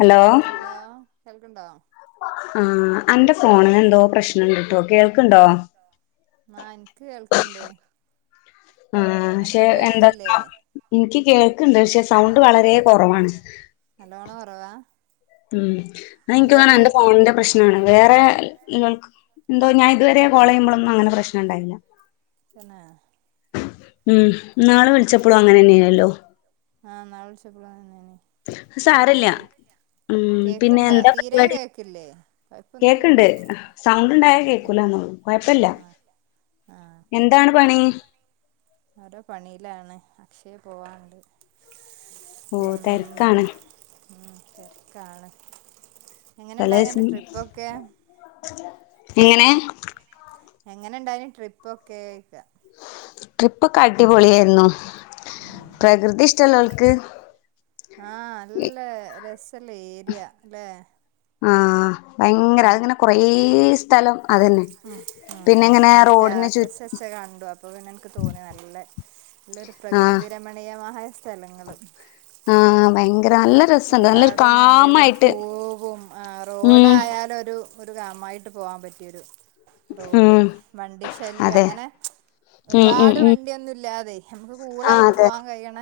Hello? Hello കേൾക്ക്ണ്ടോ? ആ അന്റെ ഫോണിനെന്തോ പ്രശ്നണ്ട് ട്ടോ കേൾക്ക്ണ്ടോ? ആ ഇനിക്ക് കേൾക്ക്ണ്ട്. ആ ക്ഷെ അൻക്ക് എന്താ കേൾക്കില്ലേ ഇനിക്ക് കേൾക്ക്ണ്ട് പക്ഷെ സൗണ്ട് വളരെ കുറവാണ്. നല്ലോണം ഒറവാ? ം ഇനിക്ക് തോന്ന്ണ് അന്റെ ഫോണിന്റെ പ്രശ്നം ആണ് വേറെല്ലോൽക്കൊന്നെന്തോ ഞാൻ ഇതുവരെ കോൾ ചെയ്യുമ്പോഴൊന്നും അങ്ങനെ പ്രശ്നം ഉണ്ടായില്ല. തന്നെ? ം ന്നാള് വിളിച്ചപ്പോളും അങ്ങനെന്നെയാനല്ലോ. ആഹ് ന്നാള് വ്ളിച്ചപ്പളും അങനെതന്നെ ത് പറീണേടട്ടീ ം പിന്നെ എന്താ പരിപാടി? കേക്കണ്ട് കൊഴപ്പൊന്നുല്ലല്ലോ സൗണ്ട് ഉണ്ടായാ ഉം കേൾക്കൂലന്നൊള്ളു. കൊഴപ്പല്ല. ആഹ് ഓക്കെ ഓക്കെ. എന്താണ് പണി ഓരോ പണീലാണ് അക്ഷയെ പോവാണ്ട്. ഓ തെരക്കാണ് ം ് തിരക്കാണ്. തലേസം എങ്ങനെ? എങ്ങനെണ്ടായിനി ട്രിപ്പൊക്കെ ചോയ്ക്ക? ട്രിപ്പൊക്കെ അടിപൊളിയായിരുന്നു. ഉം പ്രകൃതി ഇഷ്ടമുള്ളോൽക്ക് ആഹ് നല്ല രസള്ള ഏര്യാല്ലേ? ആഹ് ഭയങ്കര അതിങ്ങനെ കൊറേ സ്ഥലം അതന്നെ. ഉം അ പിന്നെ അ ഇങ്ങനെ അന്റെ റോഡിന് ചു സ്റ്റാറ്റസ് വച്ചത് കണ്ടു. അപ്പൊ പിന്നെ എനിക്ക് തോന്നി നല്ല നല്ലൊരു ആഹ് പ്രകൃതി രമണീയമായ സ്ഥലങ്ങള്. ആഹ് ഭയങ്കര നല്ല നല്ല രസണ്ട് നല്ലൊരു കാടും മേടും കാമായിട്ട് പൂവും ആഹ് ഉം റോഡായാലൊരു ഒരു ഗാമായിട്ട് പോകാൻ പറ്റിയൊരു റോഡ് ഉം വണ്ടി അതെ ശല്യൊങ്ങനെ ഉം ഉം ഒരുപാട് ഉം വണ്ടി ഒന്നും ഇല്ലാതെ ഞമ്മക്ക് ആഹ് കൂളായിട്ട് അതെ പോവാൻ കഴിയ്ണ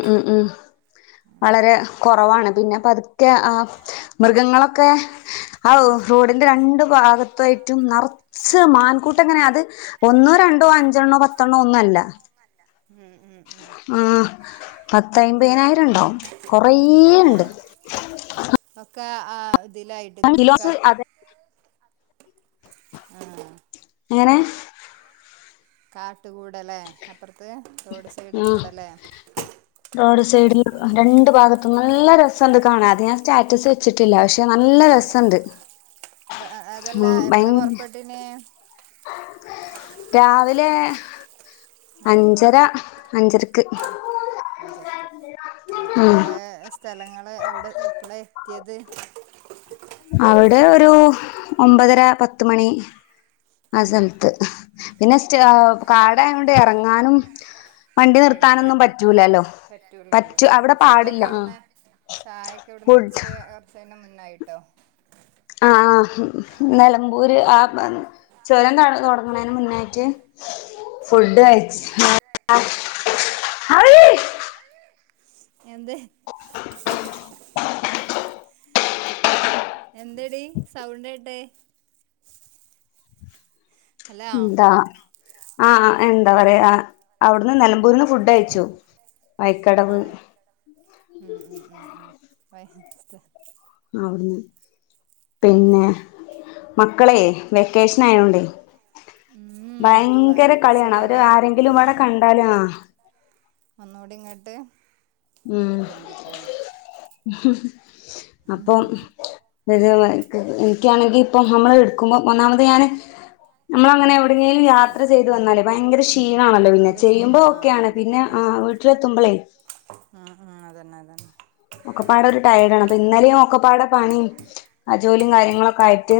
ഉം ് വളരെ കൊറവാണ് പിന്നെ പത്ക്കെ ആഹ് മൃഗങ്ങളൊക്കെ ഔ റോഡിന്റെ രണ്ടു ഭാഗത്തായിട്ടും നർ ച്ച് മാൻകൂട്ടങ്ങനെ അത് ഒന്നോ രണ്ടോ അഞ്ചെണ്ണോ പത്തെണ്ണോ ഒന്നോല്ല. ന്നൊല്ല. ് ് ്നല്ല പത്തയ്മ്പതിനായിരം ഉണ്ടാവും കൊറേ തന്നെ? ഉണ്ട് ഒക്കെ ആ ഇതിലായി [unintelligible] അതെ ആഹ് എങ്ങനെ കാട്ട് കൂടലേ അപ്പുറത്ത് റോഡ് സൈഡ് ആ കൂടലേ റോഡ് സൈഡിൽ രണ്ട് ഭാഗത്തും നല്ല രസണ്ട് കാണാം അത് ഞാൻ സ്റ്റാറ്റസ് ച്ചിട്ടില്ല പക്ഷെ നല്ല രസണ്ട് അഹ് അതല്ല ഉം ഭയ എപ്പളാ പൊറപ്പെട്ടീഞേ രാവിലെ ഉം അഞ്ചര അഞ്ചര ക്ക് അഞ്ചരക്ക് ആഹ് ഉം എപ്പളെ സ്ഥലങ്ങള് അവിടെ എപ്പളേ എത്തിയത് അവിടെ ഒരു ഒമ്പതര പത്ത് മണി ആഹ് ഉം സമ്ത്ത് പിന്നെ സ്റ്റാ ഉം കാടായോണ്ട് ഇറങ്ങാനും വണ്ടി നിർത്താനൊന്നും പേടിയാല്ലേ പറ്റൂലല്ലോ പറ്റു അവിടെ പാടില്ല ആഹ് ചായക്ക എവിടന്ന ഉടിചേ കുറച്ചെയ്ന്റെ മുന്നായിട്ടോ ആഹ് ആഹ് നിലമ്പൂര് ആചുരം കാണ് തുടങ്ങണതിന് മുന്നായിട്ട് ആഹ് ഫുഡ് ആഹ് അയ്ച് ഓക്കെ ഓക്കെ [unintelligible] എന്ത് എന്തെടി സൗണ്ടേ ട്ടെ ഹലോ എന്താ ആഹ് എന്താ പറയാ അവിടുന്ന് നില ബന്ന് ഫുഡയച്ചു വൈക്കടവ് ആഹ് ഉം ഉം ഉം ഉം [unintelligible] അവിടുന്ന് പിന്നെ മക്കളേ വെക്കേഷൻ ആയോണ്ടേ ഉം ഭയങ്കര കളിയാണ് അവര് പറയിപ്പിച്ചല്ലല്ലേ ആരെങ്കിലും ഇവിടെ കണ്ടാലും ആഹ് ഒന്നൂടിൻ ഇങ്ങട്ട് ഉം അപ്പൊ വരോ [unintelligible] എനിക്കാണെങ്കി ഇപ്പൊ നമ്മള് എടുക്കുമ്പോ ഒന്നാമത് ഞാന് നമ്മള അങ്ങനെ എവിടെങ്കീലും യാത്ര ചെയ്ത് വന്നാലേ ഭയങ്കര ക്ഷ് ചീണാണല്ലോ പിന്നെ കൃഷി ചെയ്യുമ്പോ ചെയ്യണ ഒക്കെയാണ് പിന്നെ ആഹ് വീട്ടിലെത്തുമ്പളേ അഹ് ആഹ് അതന്നെ അതന്നെ ഒക്കപ്പാട ഒരു ടയർഡ് ആണ് അപ്പൊ ഇന്നലിം ഒക്കപ്പാടെ പണി ആഹ് ജോലിയും കാര്യങ്ങളൊക്കെ ആയിട്ട്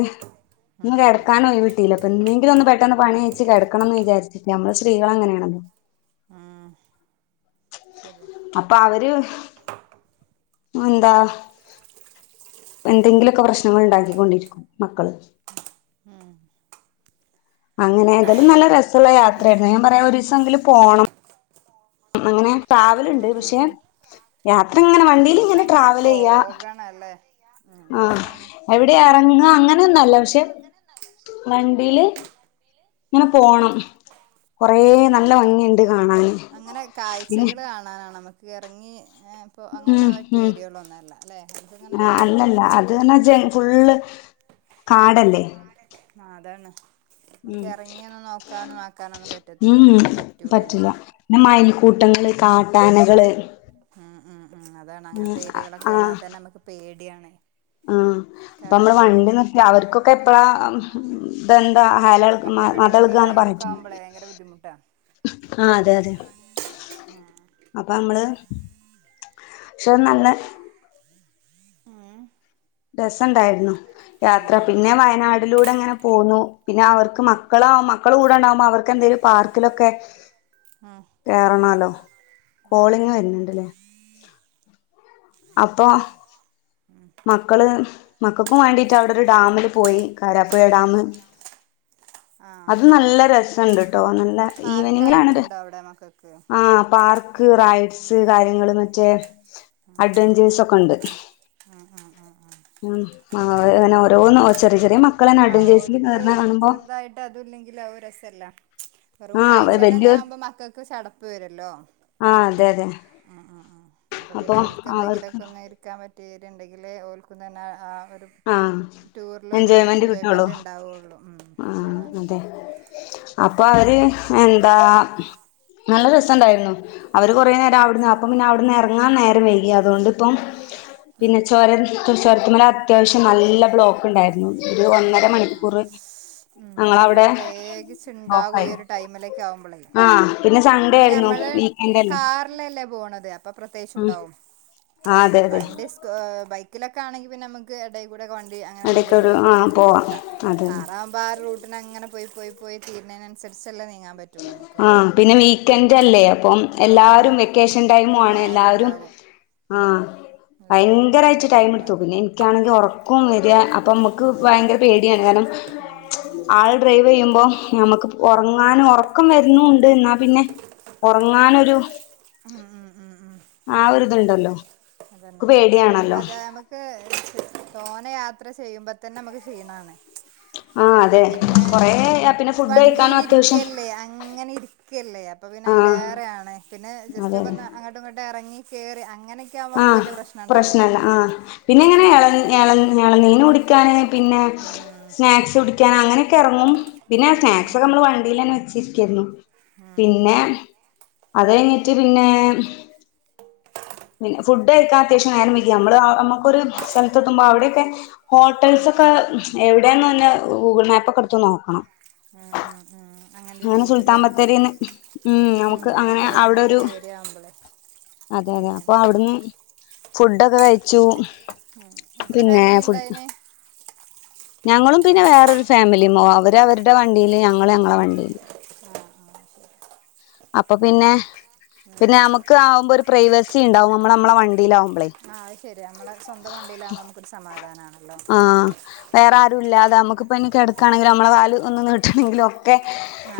ഉം ഒന്ന് ഉം ഉം കിടക്കാനോയ്വ്ട്ടീല്ല പ്പന്നേങ്കിലൊന്ന് പെട്ടെന്ന് പണി അയ്ച്ച് കിടക്കണംന്ന് വിചരിച് നമ്മള് സ്ത്രീകൾ അങ്ങനെയാണ് ആഹ് ശരിയാ അപ്പൊ അവര് എന്താ പന്തെങ്കിലൊക്കെ പ്രശ്നങ്ങൾ ഉണ്ടാക്കിക്കൊണ്ടിരിക്കും മക്കള് ഉം അങ്ങനെ തായാലും നല്ല രസള്ള യാത്രയായിരുന്നു ഞാൻ പറയാ ഒരീസങ്കിലും പോണം അങ്ങനെ ഉം ട്രാവല്ണ്ട് ഉം പക്ഷെ ഉം യാത്ര ഇങ്ങനെ വണ്ടിൽ ഇങ്ങനെ ട്രാവലെയ്യാ ആഹ് ല്ലേ രസാണ് എവിടെ എറങ്ങ എവിടെ ഇറങ്ങ അങ്ങനൊന്നല്ല പക്ഷെ വണ്ടിയില് ഇങ്ങനെ പോണം. കൊറെ നല്ല അതന്നെ ഭംഗിണ്ട് കാണാന് പിന്നെ ക്കി എറങ്ങി ഇപ്പോ അങ്ങനെ ഉം പറ്റിയ ഉം ഏരിയകളൊന്നും അല്ല ല്ലേ അതിങ്ങനെ ആ അല്ലല്ല അതറഞ്ഞ ജയൻ ഫുള്ള് ഉം കാടല്ലേ അതാണ്. നമുക്ക് ഉം ഇറങ്ങിയോന്ന് നോക്കാനും ആക്കാനൊന്നും ഉം പറ്റത്ത പറ്റില്ല പറ്റൂലല്ലോ. പിന്നെ മയിൽക്കൂട്ടങ്ങള് കാട്ടാനകള് ഉം ഉം ഉം അതാണ് ഉം അങ്ങൻത്തെ ആ ഏരിയകളൊക്കെ വന്നാ തന്നെ നമുക്ക് പേടിയാണ്. ആഹ് അപ്പൊ നമ്മള് കാരണം വണ്ടി നിർത്തി അവർക്കൊക്കെ എപ്പഴാ ഇതെന്താ ഹല ഇളക് ഒറ്റപ്പെട്ട് നിൽക്കുന്ന മദേളകാന്ന് ടൈമൊക്കെ പറയറ്റെ ആവുമ്പോളേ ഭയങ്കര ബുദ്ധിമുട്ട. ആഹ് അതെ അതെ. അപ്പൊ അമ്മള് പക്ഷെ നല്ല ഉം. രസ ഇണ്ടായിരുന്നു. യാത്ര പിന്നെ വയനാടിലൂടെ അങ്ങനെ പോന്നുന പിന്നെ അവർക്ക് മക്കളാവും മക്കള് കൂടെ ഉണ്ടാവുമ്പോ അവർക്ക് എന്തേലും പാർക്കിലൊക്കെ ആഹ്. കേറണാല്ലോ കോളിങ്ങ് വരുന്നുണ്ട്‌ അതാണ് ലെ. അപ്പോ മക്കള് മക്കക്കും വേണ്ടിട്ട് അവിടെ ഒരു ഡാമില് പോയി കാരാപ്പുഴ ഡാമ്. ആഹ് അത് നല്ല രസണ്ട് ട്ടോ നല്ല ഈവനിങ്ങിലാണ് പാർക്കായിട്ടുണ്ടോ അവിടെ മക്കൾക്ക് ആഹ് പാർ ക്ക് റൈഡ്സ് കാര്യങ്ങള് മറ്റേ അഡ്വെഞ്ചേഴസ് ഒക്കെ ഉണ്ട്. ആഹ് ഹ ഹ ആഹ്. ഉം അ ഇങ്ങനെ ഓരോന്നും ചെറിയ ചെറിയ മക്കളന്നെ അഡ്വഞ്ചേർസിൽ കേറണ കാണുമ്പോ ട്ട് അതു ഇല്ലെങ്കില് ആ ഒരു രസല്ല. വെറും ആ കാഴ്ചകൾ അന്നെ വല്യോര് ആവുമ്പോ മക്കക്ക് ചടപ്പ് വരുല്ലോ ആഹ് അതെ അതെ ഉം ഉം ഉം. അപ്പോ അപ്പൊ പിന്നെ ഓൽക്ക് എന്തെങ്കിലും അവർക്ക് ഒക്കെ ഒന്ന് ഇരിക്കാൻ പറ്റീറ്റിണ്ടെങ്കില് ഓൽക്കുന്ന ന്നെ ആ ഒരു ആഹ് ടൂറിലൊരു എൻജോയ്മെന്റ് കിട്ടുള്ളൂ ഉണ്ടാവുള്ളൂ ഉം ആഹ് അതാണ് അതെ. അപ്പൊ അവര് എന്താ നല്ല രസ ഇണ്ടായിരുന്നു. അവര് കൊറേ ഉം നേരം അവിടെന്ന് അപ്പം പിന്നെ അവിടുന്ന് എറങ്ങാൻ നേരം വൈകി അതുകൊണ്ടിപ്പം പിന്നെ ഉം ചൊരൻ തുസരത്തുമ്മൽ അത്യാവശ്യം നല്ല ബ്ലോക്ക് ഇണ്ടായിരുന്നു ഒരു ആ ഒന്നര മണിക്കൂർ ഉം ഞങ്ങളവിടെ പ്രത്യേകിച്ച് ഇണ്ടാവും ഈ ബ്ലോക്കായി ഒരു ടൈമിലേക്ക് ആവുമ്പോളെ. ആഹ് സൺഡേ പിന്നെ ആയിരുന്നു ഞമ്മള് വീക്കെൻഡ് അല്ലേ കാറിലല്ലേ പോണത് അ അപ്പൊ പ്രത്യേകിച്ച ഉം ഉണ്ടാവും ആഹ് അതെ അതെ വണ്ടി സ്ക് ബൈക്കിലൊക്കെ ആണെങ്കി പിന്നെ നമുക്ക് എടെ കൂടെ ഒക്കെ വണ്ടി അങ്ങനെ കൊണ്ടു എടക്കൊരു പോയി ആഹ് പോവാം എത്താം അതെ അതെ കാറാവുമ്പോ ആ റൂട്ടിന് അങ്ങനെ പോയി പോയി പോയി തീർണെന് അനുസരിച്ചല്ലെ നീങ്ങാൻ പറ്റുള്ളൂ നമുക്ക്. ആഹ് പിന്നെ വീക്കെൻഡല്ലേ അപ്പം അതാണ് എല്ലാവരും വെക്കേഷൻ ടൈമു ആണ് എല്ലാവരും എല്ലാരുണ്ടാകും ഉം ആഹ് എല്ലാരും ഉണ്ടാവണ ഭയങ്കരായിട്ട് ടൈം എടുത്തു ടൈമാണ് പിന്നെ എനിക്കാണെങ്കി ഉറക്കോം വെ ര അപ്പം നമുക്ക് ഭയങ്കര പേടിയാണ് കാരണം ഉം ഉം ആൾ ഡ്രൈവെയ്യുമ്പോ ഞമ്മുക്ക് അതന്നെ അതന്നെ ഒറങ്ങാനും ഒറ ക്കം വരുന്നും ഉണ്ട് എന്നാ പിന്നെ ഉറങ്ങാനൊരു ഉം ഉം ഉം ഉം ആ ഒരിതുണ്ടല്ലോ അതന്നെ ക്ക് അതന്നെ അ വേ പേടിയാണല്ലോ അതമ്മക്ക് ത്ത് തോന യാത്ര ചെയ്യുമ്പതന്നെമക്ക് ക്ഷീണണ് ആഹ് അതെ കൊറെ വണ്ടിലിര്ക്യല്ലേ അങ്ങനെ ഇര്ക്യല്ലേ അപ്പൊ ആഹ് പിന്നയ്ലേറെയാണ് പിന്നെ അതെ അതെ ജസ്റ്റൊക്കൊന്ന് അങ്ങട്ടു ഇങ്ങട്ടറങ്ങി കേറി അങ്ങനക്യാവുമ്പോ മക്ക് വല്യ പ്രശ്നംണ്ടാവുല പിന്നെങ്ങനെ എളൻ എളൻ എളന്നീനു ടിക്യാന് പിന്നെ ഉം സ്നാക്സ് കുടിക്യാ അങ്ങനെക്കെ എറങ്ങും പിന്നെ ഉം സ്നാക്സൊക്കെമ്മള് വണ്ടിലന്നെ വെച്ചിര്ക്കേര്ന്നു ആഹ് ആഹ് ആഹ് അതയ്ഞ്ഞിറ്റ് പിന്നെം പിന്നെ ഫുഡ്ഡയ്ക്കാരാ ത്യേശം നേരം വെങ്കി അമ്മള് ആഹ് നമ്മക്കൊര് സ്ഥൽത്തത്തുമ്പോ അവ്ടെക്കെ ഹോട്ടൽസൊക്കെ. എവിടെന്ന്ന്നന്നെ ഊഗ്ൾ മേപ്പക്കെ ട്ത്ത് നോക്കണം ഉം ഉം ഉം അങ്ങനരു അങ്ങനെ സുൽത്താൻ ഏര്യാവുപോലെ ബത്തേരിന്ന് ഉം നമുക്ക് അത് അങ്ങനെ ശരി അവിടെ ഒരു അങ്ങൻത്തെരു ഏഹ് ര്യാമ്പള് അതെ അതെ അപ്പൊ അവ്ടുന്ന് ഫുഡക്കെ കയ്ച്ചു ഉം. എത്ര പിന്നെ ഫാമിലി ഫുഡ് ഉണ്ടായിന് ഞങ്ങളും പിന്നെ വേറൊരു ഫാമിലിം ഒഹ് അവര് അവര്ടെ വണ്ടീല് ഞങ്ങള് ഞങ്ങളെ വണ്ടി ആഹ് ആഹ് അപ്പൊ പിന്നെ പിന്നെ അമക്ക് ആവുമ്പോരു പ്രൈവസിണ്ടാവും മ്മളെ അമ്മളെ വണ്ടീലാവുമ്പ്ളേ ആഹ് അത് ശരിയാ മ്മളെ സ്വന്തം വണ്ടീലാം നമക്കൊരു സമാധാനാണല്ലോ ആഹ് വേറെ ആരുല്ലാതെ അമക്പ്പയ്ന് കെടക്കാണങ്കിലും മ്മളെ കാല് ഒന്ന് നീട്ടണെങ്കിലോ ക്കെ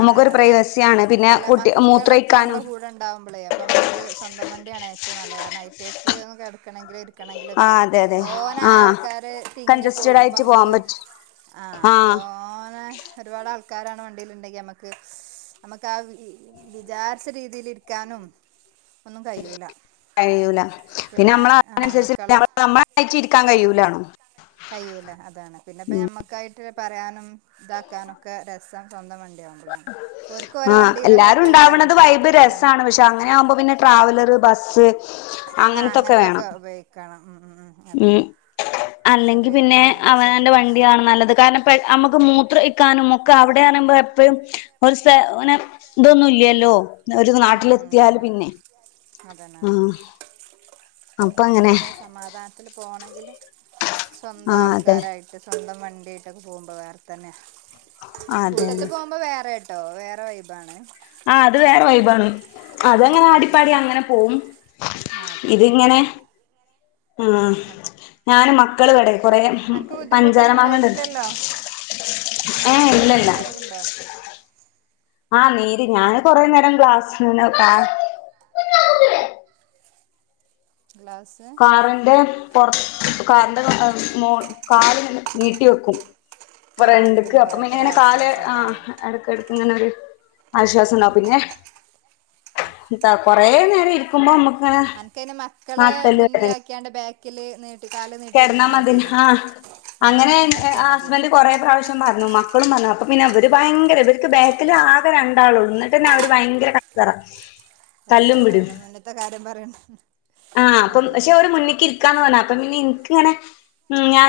മുക്കൊരു പ്രൈവസിയാണ് പിന്നെ കുട് ക്കേളക്കെ യമ്മളെ കൂടെ ണ്ടാവുമ്പളേ അപ്പൊമക് ക്ക് സ്വന്തം വണ്ട്യാണ് ഏറ്റവുനല്ലത് കാര്നം ഐറ്റേക്ക് ഒന്ന് കെടക്കണങ്കില് ക്കണെങ്കിലൊക്കെ ആഹ് അതെ അതെ തോന ആഹ് ആൾക്കാര് തിങ്ങി കൺജസ്റ്റഡ് പോകുമ്പോ ആയിട്ട് പോവാൻ അമ്മക്കൊരു പറ്റും ആഹ് തോനെ ഒര്പാട് ആൾക്കാരാണ് വണ്ടില്ണ്ടെ ക്യമക്ക് അമക്ക് ആഹ് വിദി വിജാര്ച്ച രീതില്ഇര്ക്കാനും കയ്യൂല പിന്നെ അമ്മള ആഹ് അയ്നൻസര്ച്ച് മക്കളെ [unintelligible] ആയ്റ്റ് ഇരിക്കാൻ കയ്യൂലാണോ കയ്യൂല അതാണ് പിന്നപ്പഞമ്മക്കായിട്ട് പറയാനും ഇതാക്കാനൊക്കെ രസം സ്വന്തം വണ്ട്യാണ് ആഹ് ഹാപ്പിയ്ക്കാരം എല്ലാരുണ്ടാവ്ണ്ത് വൈബ് അതാണ് രസാണ് പക്ഷെ അങ്ങനെയാവുമ്പോ പിന്നെ ട്രാവലറ് ബസ്സ് ആഹ് അങ്ങൻത്തൊക്കെ ഉപയോഗിക്കണം ഉം ഉം ഉം അതന്നെ അല്ലങ്കി ചെറിയ പിന്നെ മിനി ബസ്സൊക്കെ അവനാന്റെ ഉപയോഗിച്ച് വണ്ടിയാണ് നല്ലത് കാര്ണം പെ. അമ്മക്ക് മൂത്രയിക്കാനും മൊക്ക് അവിടെറ്നിമ്പോ എപ്പഴും ഒര് സെ ഉം ഒനെ തൊന്നുല്യല്ലോ ഒരു നാട്ടിലെത്തിയാല് പിന്നെ അതെന്നെ ആ അതാണ് അപ്പൊ അങ്ങനെ ഞമ്മക്ക് സമാധാൻത്ത്ല് പോണങ്കില് ആ സ്വന്തം അതെ ആൾക്കാരായി ട്ട് സ്വന്തം വണ്ടീട്ടക്കെ പോവുമ്പോ വേറെ തന്നെ അതെ കൂട്ടത്ത് അതെ പോവുമ്പോ വേറെ ട്ടോ വേറെ വൈബാണ് ആഹ് അത് വേറെ വൈബാണ് അതങ്ങനെ ഉം ഉം ഉം ആടിപ്പാടി അങ്ങനെ പോവും ആഹ് പോകും അതാണ് ആഹ് അതെ ഞാനും മക്കള് വടെ കൊറേ ഉം അനക്ക് ബുദ്ധിമുട്ടൊന്നും പഞ്ചാരമാങ്ങണ്ട് ഉണ്ടായിട്ടില്ലല്ലോ നീരിന്റെ പ്രശ്നം കൊറവ്ണ്ടോ ആഹ് നീര് ഞാന് കൊറേ നേരം ഗ്ലാസ് നന്നെ വെ ആഹ് ഗ്ലാസ് കാറിന്റെ പൊർ കാറിന്റെ മോൾ - കാല് നീട്ടി വെക്കും ആഹ് അപ്പൊ ഫ്രണ്ട്ക്ക് പിന്നെ അപ്പ കൊറേക്കെ ഒരു പിന്നെങ്ങനെ കാല് ആശ്വാസം ആ ഉണ്ടാവും എടക്കെട് ങ്ങനൊരു ആശ്വാസണ്ടാവും പിന്നെ കൊറേ നേരം ഇര്ക്കുമ്പമ്മക് അനക്കയിന് മക്കള് മുന്നിലാക്കിയാണ്ട് ബാക്കില് നീട്ടി കാല് കെടന്നാ നീട്ടിര്ന്നാ മതി മതിയേനി അങ്ങനെ ഹാസ്ബൻഡ് കൊറേ പ്രാവശ്യം പറഞ്ഞു മക്കളും പറഞ്ഞു അപ്പ പിന്നെ വര് ഭയങ്കര ഇവര്ക്ക് ബാക്കില് ആകെ രണ്ടാളൊ ള്ളുന്നട് ട്ടന്നവര് ഭയങ്കര കച്ചറ. തല്ലും കച്ചറ. പിടിം പിന്നെ മുന്ന്ത്തെ കാര്യം പറയണ്ട അഹ് ശരി മുന്നിക്കിരിക്കാന്ന് പർഞ്ഞ്. അപ്പ പിന്നെ ഇൻക്കിങ്ങനെ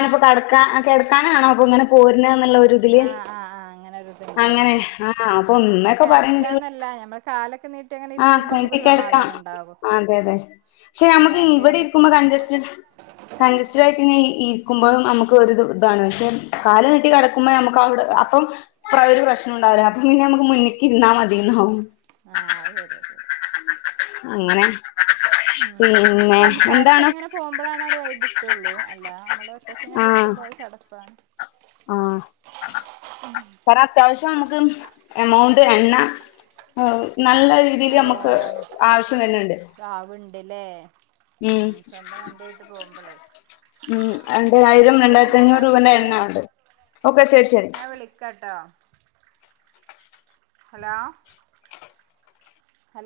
ആഹ് കെടക്കാനാണാപ്പൊങ്ങനെ പോര്നാന്നുള്ള ഒരിതില് ആഹ് ആഹ് ആഹ് അങ്ങനെ ഒരിതുണ്ടാവല്ലോ അങ്ങനെ നമുക്ക് ആഹ് അപ്പൊ പക്ഷെ ഉമ്മക്കെ പറയണ്ട് കിടക്കാന്നല്ല ഞമ്മള് കാലൊക്കെ നീ ആഹ് [unintelligible] എടുക്കാം അതെ അതെ ശ്ശേ സ്വന്തം ഞമ്മക്ക് വണ്ടി ഇവിടെ ആകുമ്പോ ഇരിക്കുമ്പോ സുഖ കഞ്സ്റ്റ് കഞ്ചസ്റ്റഡ് ആയിട്ട്ങ്ങനെ ഇരിക്കുമ്പോ അമ്മ്ക്ക് ഒരു ഇതാണ് പക്ഷെ കാല് നീട്ടി കെട ഉമ്മേ മ്ക്കവടെ അപ്പം ഒരു പ്രശ്നം ഉണ്ടാവൂല അപ്പം പിന്നെ മ്ക്ക് മുന്നിക്കിര്ന്നാ മതിന്നാവും. ആഹ് ശരി ശരി അങ്ങനെ പിന്നെ എന്താണ്. പോകുമ്പോലാണ ഒരു വൈബ് ഇട്ടുള്ളൂ അല്ല മ്മള് ഒറ്റക്കങ്ങനെ ആഹ് ഇരിക്കുമ്പോ ചടപ്പാ ആഹ് കാരണം അത്യാവശ്യം നമുക്ക് എമൗണ്ട് എണ്ണ ഉം നല്ല രീ നലോണം പ്ലാവ്ണ്ട്‌ലേ ഉം സ്വന്തം വണ്ട്യായിട്ട് പോകുമ്പളെ ഉം രണ്ടായിരം രണ്ടായിരത്തഞ്ഞൂറ് ഞാൻ രൂപേന്റെ എണ്ണ ആവണ്ട് ഓക്കെ ശരി ശരി ന്നാ വിളിക്കട്ടോ ഹലോ ഹലോ